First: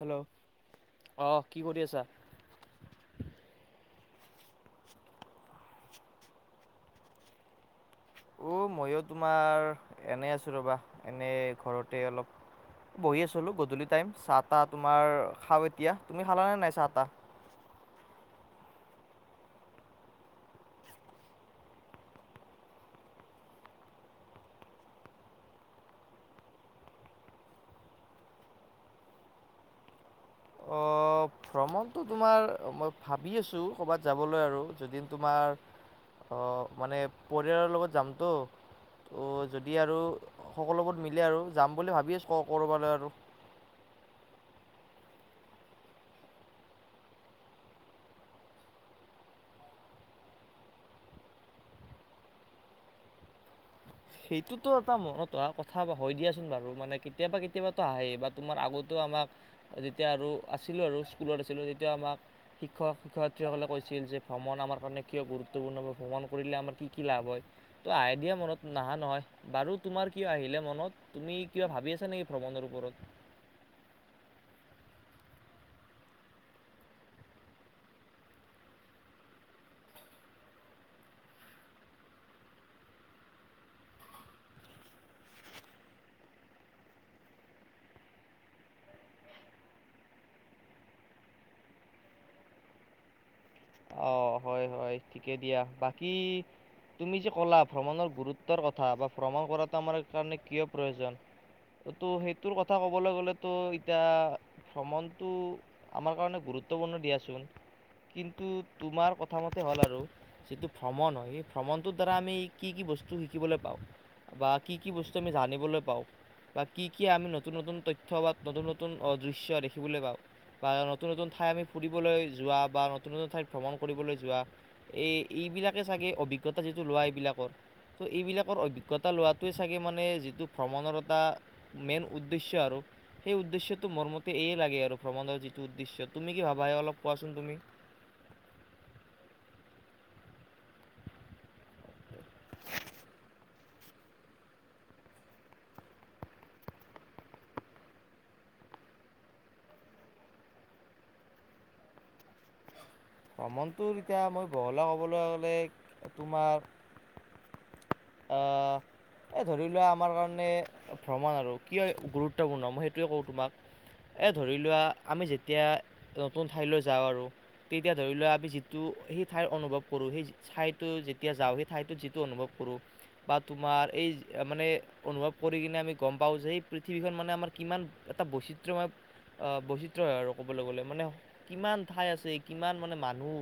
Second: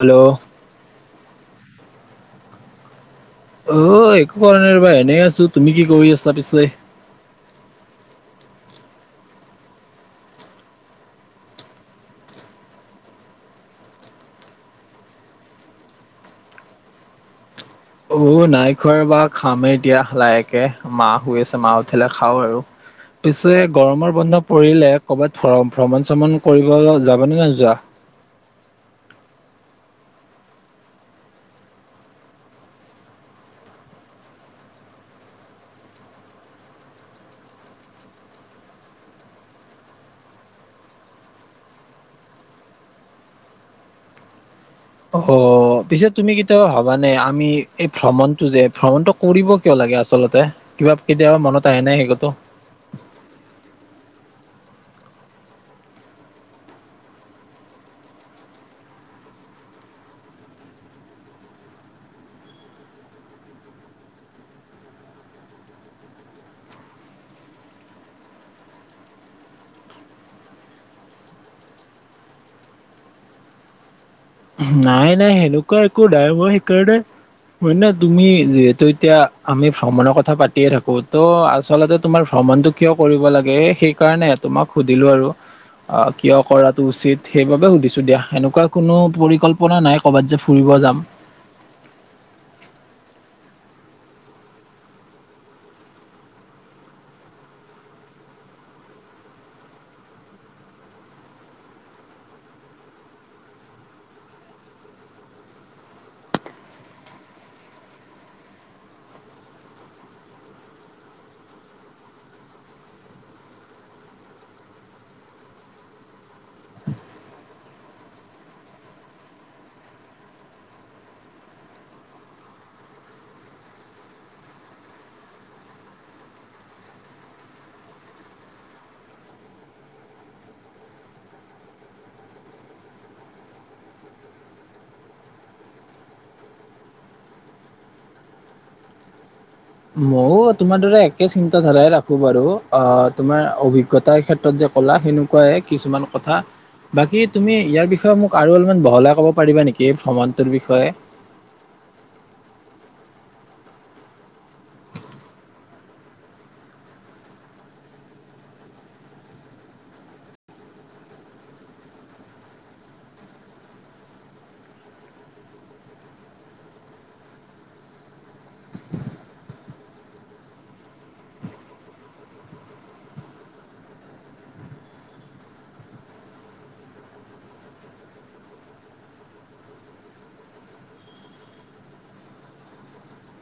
Hello অহ', কি কৰি আছা? অ', একো কৰা নাই ৰ'বা এনেই আছো, তুমি কি কৰি আছা পিছে? অ' মইও তোমাৰ এনেই আছোঁ ৰ'বা এনেই ঘৰতে অলপ। বহি আছিলো গধূলি টাইম চাহ-তাহ তোমাৰ খাওঁ এতিয়া, তুমি খালা নে নাই চাহ-তাহ? অ' নাই খোৱা ৰ'বা খামেই এতিয়া লাহকে মা শুই আছে মা উঠিলে খাওঁ আৰু। পিছে গৰমৰ বন্ধ পৰিলে ক'ৰবাত ভ্ৰ-ভ্ৰমণ-চ্ৰমণ কৰিব যাবনে নোযোৱা? অ',। ভ্ৰমণটো তোমাৰ মই ভাবি আছোঁ ক'ৰবাত যাবলৈ আৰু যদি তোমাৰ- অ', মানে পৰিয়ালৰ লগত যামতো। অ' যদি আৰু সকলোবোৰ মিলে আৰু যাম বুলি ভাবি আছো ক'ৰবালৈ আৰু। অ'হ পিছে তুমি কেতিয়াবা ভবানে আমি এই ভ্ৰমণটো যে ভ্ৰমণটোক- কৰিব কিয় লাগে আচলতে কিবা কেতিয়াবা মনত আহে নাই সেইটো। সেইটোতো এটা মনত অহা কথা হয় দিয়াচোন বাৰু, মানে কেতিয়াবা-কেতিয়াবাটো আহে বাট তোমাৰ আগতেো আমাক যেতিয়া আৰু আছিলোঁ আৰু স্কুলত আছিলোঁ তেতিয়া আমাক- শিক্ষক-শিক্ষয়িত্ৰী সকলে কৈছিল যে ভ্ৰমণ আমাৰ কাৰণে কিয় গুৰুত্বপূৰ্ণ ভ্ৰমণ কৰিলে আমাৰ কি কি লাভ হয়। ত' আইডিয়া মনত- নাহে নহয়। বাৰু তোমাৰ কিয় আহিলে মনত তুমি কিবা ভাবি আছা নেকি ভ্ৰমণৰ ওপৰত? নাই-নাই সেনেকুৱা একো নাই হোৱা সেইকাৰণে- হয় নে তুমি যিহেতু এতিয়া আমি ভ্ৰমণৰ কথা পাতিয়ে থাকো। ত' আচলতে তোমাৰ ভ্ৰমণটো- কিয় কৰিব লাগে সেইকাৰণে তোমাক সুধিলো আৰু। অ', কিয় কৰাটো উচিত সেইবাবে সুধিছো দিয়া। সেনেকুৱা কোনো- পৰিকল্পনা নাই ক'ৰবাত যে ফুৰিব যাম। অ', হয়-হয় ঠিকে দিয়া। বাকী'- তুমি যে ক'লা ভ্ৰমণৰ গুৰুত্বৰ কথা বা ভ্ৰমণ কৰাটো আমাৰ কাৰণে কিয় প্ৰয়োজন। ত' তো সেইটোৰ কথা ক'বলৈ গ'লেতো এতিয়া ভ্ৰমণটো- আমাৰ কাৰণে গুৰুত্বপূৰ্ণ দিয়াচোন। টো তোমাৰ কথামতে হ'ল আৰু। যিটো ভ্ৰমণ হয় সেই ভ্ৰমণটোৰ দ্বাৰা আমি কি কি বস্তু শিকিবলৈ পাওঁ- বা কি কি বস্তু আমি জানিবলৈ পাওঁ- বা কি কি আমি নতুন-নতুন তথ্য বা নতুন-নতুন অ' দৃশ্য দেখিবলৈ পাওঁ। বা নতুন-নতুন ঠাই আমি ফুৰিবলৈ যোৱা বা- নতুন-নতুন ঠাইত ভ্ৰমণ কৰিবলৈ যোৱা এইবিলাকে চাগে অভিজ্ঞতা লোৱা এইবিলাকৰ। ত' এইবিলাকৰ অভিজ্ঞতা লোৱাটোৱে চাগে মানে যিটো ভ্ৰমণৰ এটা- মেইন উদ্দেশ্য আৰু। সেই উদ্দেশ্যটো মোৰ মতে এইয়ে লাগে আৰু ভ্ৰমণৰ যিটো উদ্দেশ্য। তুমি কি ভাবা অলপ কোৱাচোন তুমি? মইও তোমাৰ দৰে একেই চিন্তাধাৰাই ৰাখো বাৰু, অ' তোমাৰ অভি অভিজ্ঞতাৰ ক্ষেত্ৰত যে ক'লা সেনেকুৱাই কথা। বাকী তুমি ইয়াৰ বিষয়ে মোক আৰু অলপমান বহলাই পাৰিবা নেকি ভ্ৰমণটোৰ বিষয়ে। ভ্ৰমণটো এতিয়া মই বহলাই ক'বলৈ গ'লে তোমাৰ - আহ- এই ধৰি লোৱা আমাৰ কাৰণে ভ্ৰমণ আৰু কিয় গুৰুত্বপূৰ্ণ মই সেইটোৱে কওঁ তোমাক। এই ধৰি লোৱা আমি যেতিয়া নতুন ঠাইলৈ যাওঁ আৰু- তেতিয়া ধৰি লোৱা আমি যিটো সেই ঠাইৰ অনুভৱ কৰোঁ, সেই- ঠাইতো যেতিয়া যাওঁ, সেই ঠাইতো যিটো অনুভৱ কৰো, - বা তোমাৰ এই মানে অনুভৱ কৰি কিনে আমি গম পাওঁ যে এই পৃথিৱীখন মানে আমাৰ কিমান- এটা বৈচিত্ৰময়- বৈচিত্ৰ হয় আৰু ক'বলৈ গ'লে মানে কিমান ঠাই আছে কিমান মানে মানুহ!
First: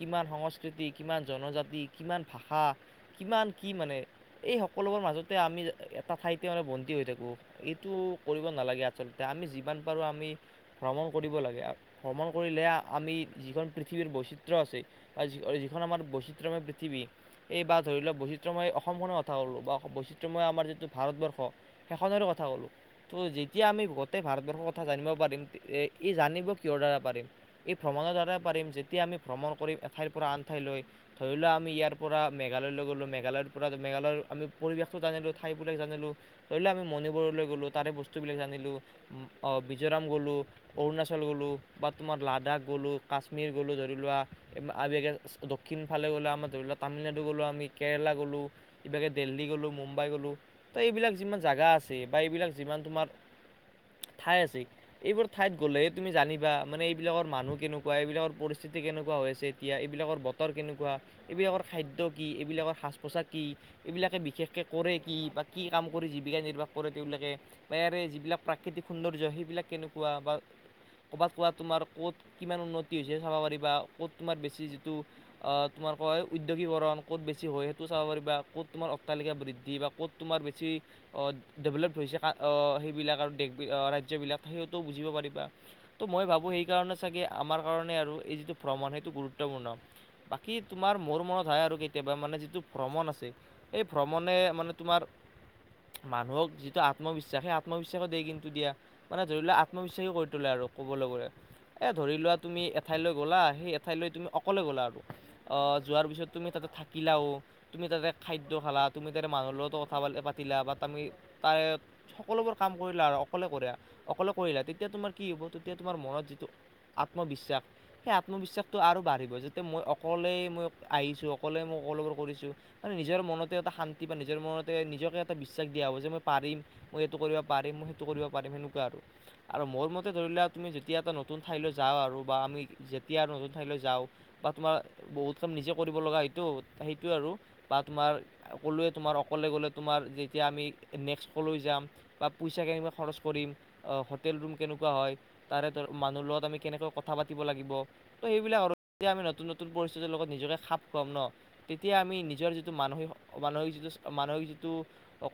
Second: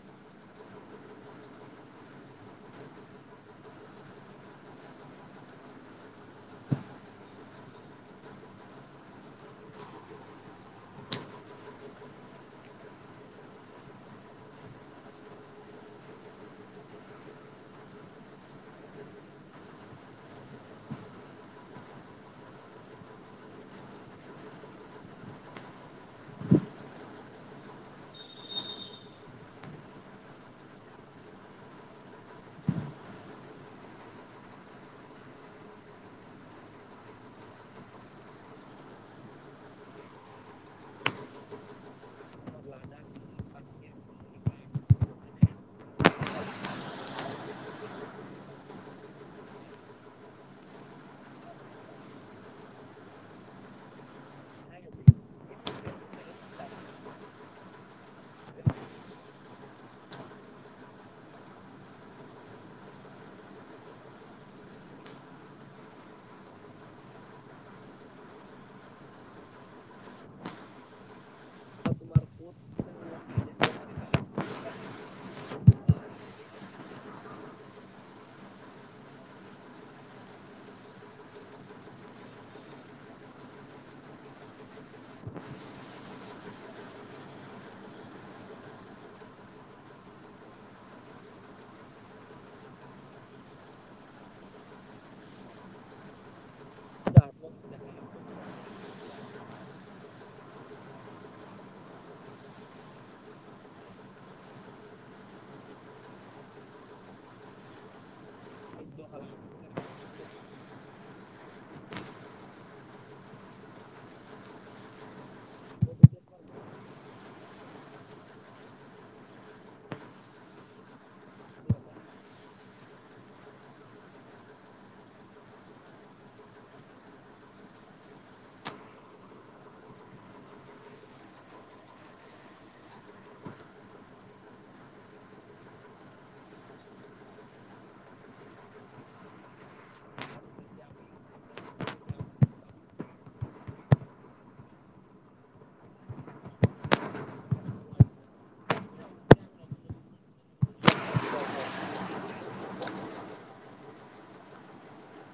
কিমান সংস্কৃতি, কিমান জনজাতি, কিমান ভাষা কিমান কি মানে! এই সকলোবোৰ মাজতে আমি এটা ঠাইতে মানে বন্দি হৈ থাকো। এইটো কৰিব নালাগে আচলতে। আমি যিমান পাৰোঁ আমি- ভ্ৰমণ কৰিব লাগে। ভ্ৰমণ কৰিলে আমি যিখন পৃথিৱীৰ বৈচিত্ৰ আছে- যিখন আমাৰ বৈচিত্ৰময় পৃথিৱী, এই বা ধৰি লোৱা বৈচিত্ৰময়- অসমখনৰ কথা ক'লোঁ বা বৈচিত্ৰময় আমাৰ যিটো ভাৰতবৰ্ষ সেইখনে কথা ক'লোঁ। ত' যেতিয়া আমি গোটেই ভাৰতবৰ্ষৰ কথা জানিব পাৰিম, ই জানিব কিহৰ দ্বাৰা পাৰিম? এই ভ্ৰমণৰ দ্বাৰাই পাৰিম, যেতিয়া আমি ভ্ৰমণ কৰিম এঠাইৰ পৰা আন ঠাইলৈ। ধৰি লোৱা আমি ইয়াৰ পৰা মেঘালয়লৈ গ'লো, মেঘালয়ৰ- পৰা মেঘালয় আমি পৰিৱেশটো জানিলোঁ, ঠাইবিলাক জানিলোঁ। ধৰি লওঁ আমি মণিপুৰলৈ গ'লো, তাৰে বস্তুবিলাক জানিলোঁ অঁ, মিজোৰাম গ'লোঁ, - অৰুণাচল গ'লোঁ বা তোমাৰ লাডাখ গ'লোঁ, কাশ্মীৰ গ'লোঁ ধৰি লোৱা। আগে দক্ষিণ ফালে গ'লে আমাৰ ধৰি লওঁক তামিলনাডু গ'লোঁ, আমি কেৰেলা গ'লোঁ, - এইবাগে দিল্লী গ'লো, মুম্বাই গলো। ত' এইবিলাক যিমান জেগা আছে বা এইবিলাক যিমান তোমাৰ- ঠাই আছে। এইবোৰ ঠাইত গ'লে তুমি জানিবা মানে এইবিলাকৰ মানুহ কেনেকুৱা, এইবিলাকৰ পৰিস্থিতি কেনেকুৱা হৈ আছে। এতিয়া এইবিলাকৰ বতৰ কেনেকুৱা, এইবিলাকৰ খাদ্য কি, এইবিলাকৰ সাজ -পোছাক- কি, এইবিলাকে বিশেষকৈ কৰে কি বা কি কাম কৰি জীৱিকা নিৰ্বাহ কৰে তেওঁবিলাকে- বা ইয়াৰে যিবিলাক প্ৰাকৃতিক সৌন্দৰ্য সেইবিলাক কেনেকুৱা বা- ক'ৰবাত ক'ৰবাত তোমাৰ ক'ত কিমান উন্নতি হৈছে চাব পাৰিবা, ক'ত তোমাৰ বেছি যিটো- অঁ, তোমাৰ কয় উদ্যোগীকৰণ ক'ত বেছি হয়? সেইটো- বা ক'ত তোমাৰ অট্টালিকা বৃদ্ধি বা ক'ত তোমাৰ বেছি- আহ ডেভেলপ্ট হৈছে আহ সেইবিলাক আৰু দেশ বি ৰাজ্যবিলাক সেইটোও বুজিব পাৰিবা। ত' মই ভাবোঁ সেইকাৰণে চাগে আমাৰ কাৰণে আৰু এই যিটো ভ্ৰমণ সেইটো গুৰুত্বপূৰ্ণ। বাকী তোমাৰ মোৰ মনত হয় আৰু কেতিয়াবা মানে যিটো- ভ্ৰমণ আছে, এই ভ্ৰমণে মানে তোমাৰ- মানুহক যিটো আত্মবিশ্বাস সেই আত্মবিশ্বাসক দে কিন্তু দিয়া। মানে ধৰি লোৱা আত্মবিশ্বাসী গঢ়ি তোলে আৰু কবলৈ গ'লে। এ ধৰি লোৱা তুমি এঠাইলৈ গ'লা, সেই এঠাইলৈ তুমি অকলে গ'লা আৰু। অঁ, যোৱাৰ পিছত তুমি তাতে থাকিলাউ। তুমি তাতে খাদ্য খালা, তুমি তাতে মানুহৰ লগতো কথা প -পাতিলা বা তুমি তাৰে- সকলোবোৰ কাম কৰিলা আৰু অকলে কৰা, অকলে কৰিলা তেতিয়া তোমাৰ কি হ'ব? তেতিয়া তোমাৰ মনত যিটো- আত্মবিশ্বাস- সেই আত্মবিশ্বাসটো আৰু বাঢ়িব যাতে মই অকলেই মই আহিছোঁ, অকলেই মই সকলেবোৰ কৰিছোঁ। মানে নিজৰ মনতে এটা শান্তি বা নিজৰ মনতে নিজকে এটা বিশ্বাস দিয়া হ'ব যে মই পাৰিম মই এইটো কৰিব পাৰিম মই সেইটো কৰিব পাৰিম সেনেকুৱা আৰু আৰু মোৰ মতে ধৰি লোৱা তুমি যেতিয়া এটা নতুন ঠাইলৈ যাৱ আৰু বা আমি যেতিয়া আৰু নতুন ঠাইলৈ যাওঁ বা তোমাৰ বহুত কাম নিজে কৰিব লগা হয়টো সেইটোৱে আৰু বা তোমাৰ কলোৱে তোমাৰ অকলে গ'লে তোমাৰ যেতিয়া আমি নেক্সট কলৈ যাম বা পইচা কেনেকুৱা খৰচ কৰিম অ হোটেল ৰুম কেনেকুৱা হয় তাৰে ধৰ মানুহৰ লগত কেনেকৈ আমি কথা পাতিব লাগিব ত' এইবিলাক আৰু নতুন নতুন পৰিস্থিতিৰ লগত নিজকে খাপ খুৱাম ন তেতিয়া আমি নি নিজৰ যিটো মানসিক মানসিক যিটো মানসিক যিটো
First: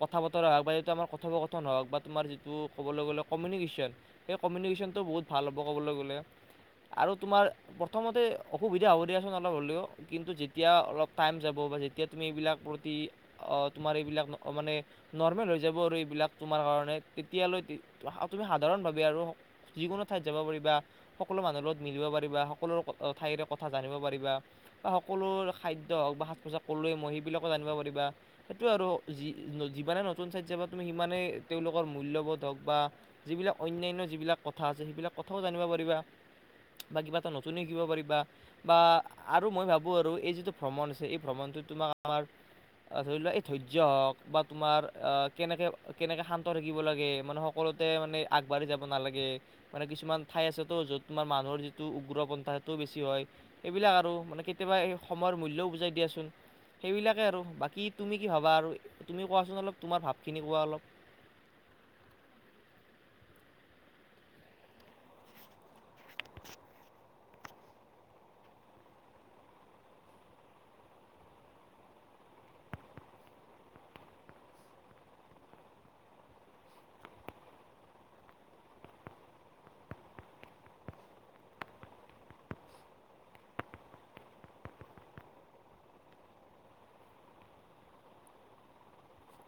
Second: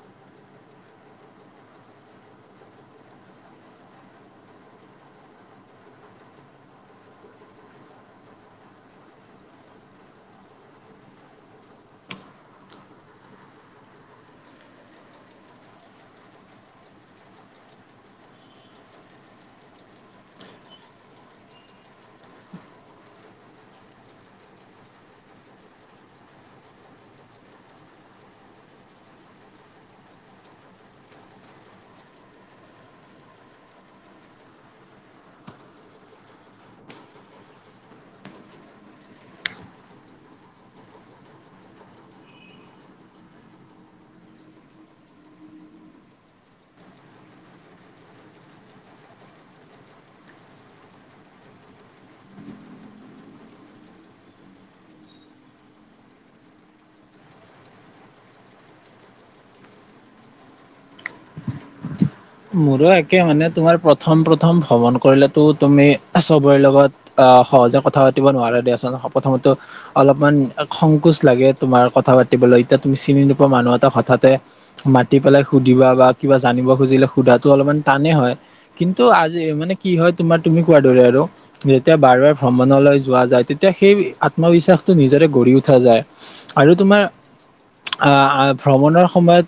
কথা বতৰা হওক বা এইটো আমাৰ কথোপকথন হওক বা তোমাৰ যিটো ক'বলৈ গ'লে কমিউনিকেশ্যন সেই কমিউনিকেশ্যনটো বহুত ভাল হ'ব ক'বলৈ গ'লে আৰু তোমাৰ প্ৰথমতে অসুবিধা হ'ব দিয়াচোন অলপ হ'লেও কিন্তু যেতিয়া অলপ টাইম যাব বা এতিয়া তুমি এইবিলাক প্ৰতি অ তোমাৰ এইবিলাক মানে নৰ্মেল হৈ যাব আৰু এইবিলাক তোমাৰ কাৰণে তেতিয়ালৈ তুমি সাধাৰণভাৱে আৰু যিকোনো ঠাইত যাব পাৰিবা সকলো মানুহৰ লগত মিলিব পাৰিবা সকলো ঠাইৰে কথা জানিব পাৰিবা সকলো খাদ্য হওক বা সাজ পোছাক ক'লোৱে মই সেইবিলাকো জানিব পাৰিবা সেইটো আৰু যি যিমানে নতুন চাইড যাবা তুমি সিমানেই তেওঁলোকৰ মূল্যবোধ হওক বা যিবিলাক অন্যান্য যিবিলাক কথা আছে সেইবিলাক কথাও জানিব পাৰিবা বা কিবা এটা নতুনে শিকিব পাৰিবা বা আৰু মই ভাবোঁ আৰু এই যিটো ভ্ৰমণ আছে এই ভ্ৰুমনটো তোমাৰ ধৰি লোৱা এই ধৈৰ্য্য হওক বা তোমাৰ কেনেকে কেনেকে শান্ত থাকিব লাগে মানুহক সকলোতে মানে আগবাঢ়ি যাব নালাগে মানে কিছুমান ঠাই আছেতো যত তোমাৰ মানুহৰ যিটো উগ্ৰপন্থা সেইটোও বেছি হয় এইবিলাক আৰু মানে কেতিয়াবা এই সময়ৰ মূল্যও বুজাই দিয়াছোন সেইবিলাকে আৰু বাকী তুমি কি ভাবা আৰু তুমি কোৱাচোন অলপ তোমাৰ ভাৱখিনি কোৱা অলপ মোৰো একে মানে তোমাৰ প্ৰথম প্ৰথম ভ্ৰমণ কৰিলেটো তুমি চবৰে লগত আ, সহজে কথা পাতিব নোৱাৰে দিয়াচোন প্ৰথমেতো অলপমান সংকোচ লাগে তোমাৰ কথা পাতিবলৈ এতিয়া তুমি চিনি নোপোৱা মানুহ এটা হঠাতে মাতি পেলাই সুধিবা বা কিবা জানিব খুজিলে সুধাটো অলপমান টানে হয়। কিন্তু আজি মানে কি হয় তোমাৰ তুমি কোৱা দৰে আৰু। যেতিয়া বাৰ ভ্ৰমণলৈ যোৱা যায় তেতিয়া সেই আত্মবিশ্বাসটো নিজৰে গঢ়ি উঠা যায়। আৰু তোমাৰ আ, আ, ভ্ৰমণৰ সময়ত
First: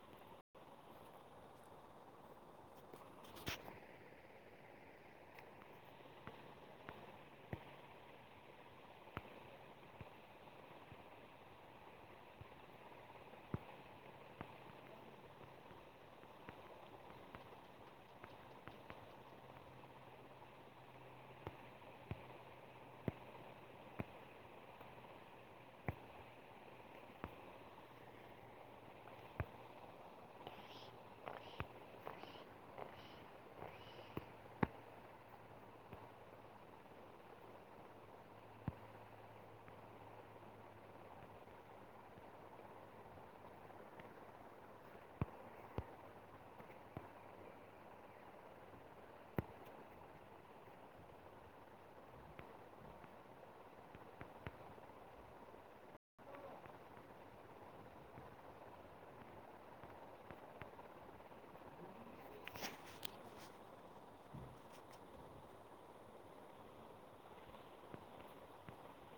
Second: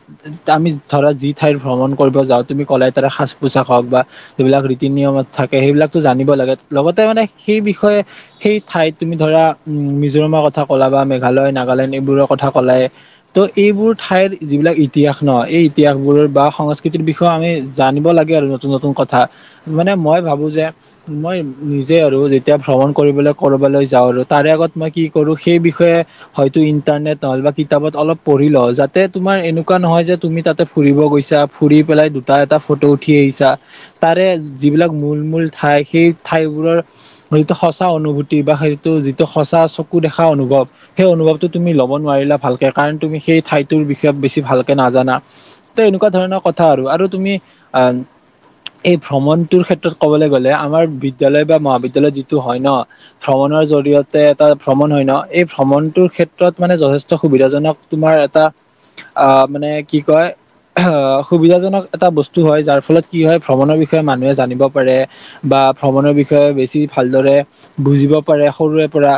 আমি ধৰা যি ঠাইত ভ্ৰমণ কৰিব যাওঁ। তুমি ক'লাই তাৰে সাজ পোছাক হওক বা এইবিলাক ৰীতি নিয়মত থাকে সেইবিলাকো জানিব লাগে লগতে মানে সেই বিষয়ে সেই ঠাইত তুমি ধৰা উম, মিজোৰামৰ কথা ক'লা বা মেঘালয় নাগালেণ্ড এইবোৰৰ কথা কলাই ত' এইবোৰ ঠাইৰ যিবিলাক ইতিহাস ন' এই ইতিহাসবোৰৰ বা সংস্কৃতিৰ বি বিষয়ে আমি জানিব লাগে আৰু নতুন নতুন কথা মানে মই ভাবোঁ যে মই নিজে আৰু যেতিয়া ভ্ৰমণ কৰিবলৈ কৰবালৈ যাওঁ আৰু তাৰে আগত মই কি কৰো সেই বিষয়ে হয়তো ইন্টাৰনেট নহ'লে বা কিতাপত অলপ পঢ়ি লওঁ যাতে তোমাৰ এনেকুৱা নহয় যে তুমি তাতে ফুৰিব গৈছা ফুৰি পেলাই দুটা এটা ফটো উঠি আহিছা। তাৰে যিবিলাক মূল মূল ঠাই সেই ঠাইবোৰৰ যিটো সঁচা অনুভূতি বা সেইটো যিটো সঁচা চকু দেখা অনুভৱ। সেই অনুভৱটো তুমি ল'ব নোৱাৰিলা ভালকে কাৰণ তুমি সেই ঠাইটোৰ বিষয়ে বেছি ভালকে নাজানা। ত' এনেকুৱা ধৰণৰ কথা আৰু আৰু তুমি আন এই ভ্ৰমণটোৰ ক্ষেত্ৰত ক'বলৈ গ'লে আমাৰ বিদ্যালয় বা মহাবিদ্যালয় যিটো হয় ন'। ভ্ৰমণৰ জৰিয়তে এটা ভ্ৰমণ হয় ন' এই ভ্ৰমণটোৰ ক্ষেত্ৰত মানে যথেষ্ট সুবিধাজনক তোমাৰ এটা আ, মানে কি কয় সুবিধাজনক এটা বস্তু হয়, যাৰ ফলত কি হয় ভ্ৰমণৰ বিষয়ে মানুহে জানিব পাৰে। বা ভ্ৰমণৰ বিষয়ে বেছি ভালদৰে বুজিব পাৰে সৰুৰে পৰা।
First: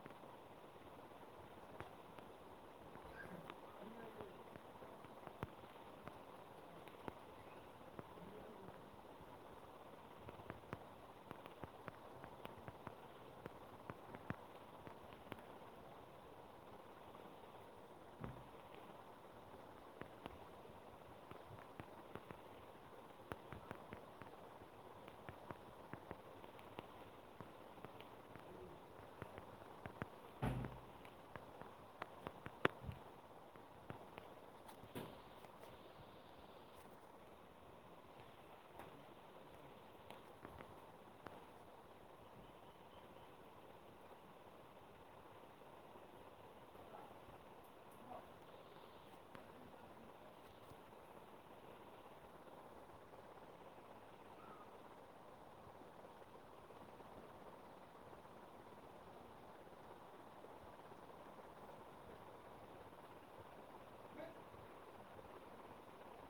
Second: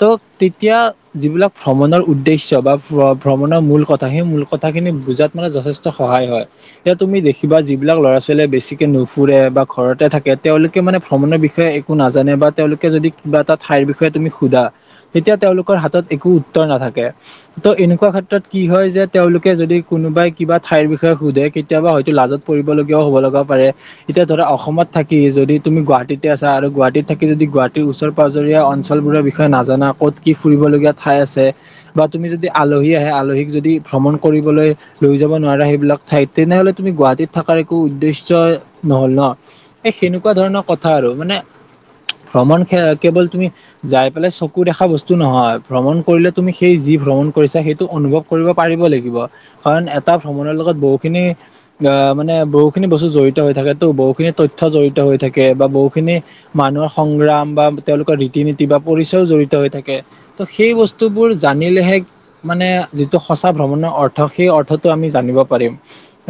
ত' তেতিয়া যিবিলাক ভ্ৰমণৰ উদ্দেশ্য বা ফ্ল-ভ্ৰমণৰ মূল কথা সেই মূল কথাখিনি বুজাত মানে যথেষ্ট সহায় হয়। এতিয়া তুমি দেখিবা যিবিলাক ল'ৰা ছোৱালীয়ে বেছিকে নুফুৰে বা ঘৰতে থাকে, তেওঁলোকে মানে ভ্ৰমণৰ বিষয়ে এ কো নাজানে বা তেওঁলোকে যদি কিবা এটা ঠাইৰ বিষয়ে তুমি সুধা। তেতিয়া তেওঁলোকৰ হাতত একো উত্তৰ নাথাকে। ত' এনেকুৱা ক্ষেত্ৰত কি হয় যে তেওঁলোকে যদি কোনোবাই কিবা ঠাইৰ বিষয়ে সোধে কেতিয়াবা হয়তো লাজত পৰিবলগীয়াও হ'ব লগা পাৰে। এতিয়া ধৰা অসমত থাকি যদি তুমি গুৱাহাটীতে আছা, আৰু গুৱাহাটীত থাকি যদি গুৱাহাটীৰ ওচৰ পাজৰীয়া অঞ্চলবোৰৰ বিষয়ে নাজানা ক'ত কি ফুৰিবলগীয়া ঠাই আছে। বা তুমি যদি আলহী আহে আলহীক যদি ভ্ৰমণ কৰিবলৈ লৈ যাব নোৱাৰা সেইবিলাক ঠাইত তেনেহ'লে তুমি গুৱাহাটীত থকাৰ একো উদ্দেশ্য নহ'ল ন'। এই সেনেকুৱা ধৰণৰ কথা আৰু, মানে ভ্ৰমণ সে কেৱল তুমি যাই পেলাই চকু দেখা বস্তু নহয় ভ্ৰমণ কৰিলে তুমি সেই যি ভ্ৰমণ কৰিছা সেইটো অনুভৱ কৰিব পাৰিব লাগিব, কাৰণ এটা ভ্ৰমণৰ লগত বহুখিনি আ, মানে বহুখিনি বস্তু জড়িত হৈ থাকেতো, বহুখিনি তথ্য জড়িত হৈ থাকে বা বহুখিনি মানুহৰ সংগ্ৰাম বা তেওঁলোকৰ ৰীতি নীতি বা পৰিচয়ও জড়িত হৈ থাকে। ত' সেই বস্তুবোৰ জানিলেহে মানে যিটো সঁচা ভ্ৰমণৰ অৰ্থ সেই অৰ্থটো আমি জানিব পাৰিম।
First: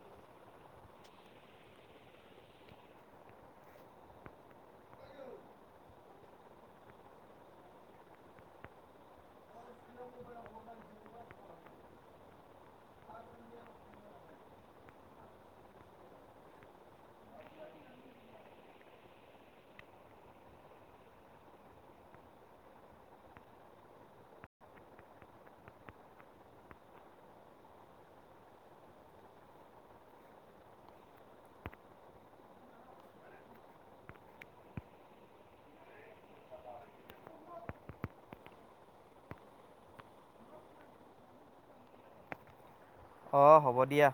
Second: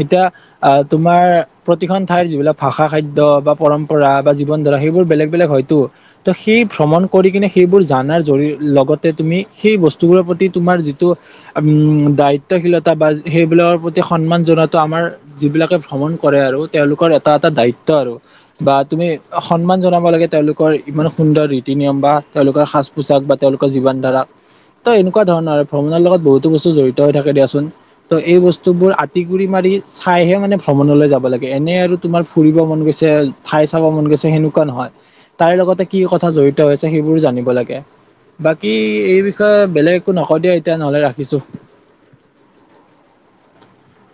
এতিয়া আ, তোমাৰ প্ৰতিখন ঠাইৰত যিবিলাক ভাষা খাদ্য বা পৰম পৰা বা জীৱন ধৰা সেইবোৰ বেলেগ বেলেগ হয়তো। ত' সেই ভ্ৰমণ কৰি কিনে সেইবোৰ জানাৰ জৰি লগতে তুমি সেই বস্তুবোৰৰ প্ৰতি তোমাৰ যি টো, আম, দায়িত্বশীলতা বা সেইবিলাকৰ প্ৰতি স সন্মান জনাতো আমাৰ যিবিলাকে ভ্ৰমণ কৰে আৰু তেওঁলোকৰ এটা এটা দায়িত্ব আৰু। বা তুমি সন্মান জনাব লাগে তেওঁলোকৰ ইমান সুন্দৰ ৰীতি নিয়ম বা তেওঁলোকৰ সাজ পোচাক বা তেওঁলোকৰ জীৱন ধাৰা ত এনেকুৱা ধৰণৰ আৰু ভ্ৰমণৰ লগত বহুতো বস্তু জড়িত হৈ থাকে দিয়াচোন ত' এই বস্তু বোৰ আটি গুৰি মাৰি চাইহে মানে ভ্ৰমণলৈ যাব লাগে এনে আৰু তোমাৰ ফুৰিব মন গৈছে ঠাই চাব মন গৈছে সেনেকুৱা নহয় তাইৰ লগতে কি কথা জড়িত হৈছে সেইবোৰো জানিব লাগে বাকী এই বিষয়ে বেলেগ একো নক‌ও দিয়া এতিয়া নহলে ৰাখিছোঁ অ হ'ব দিয়া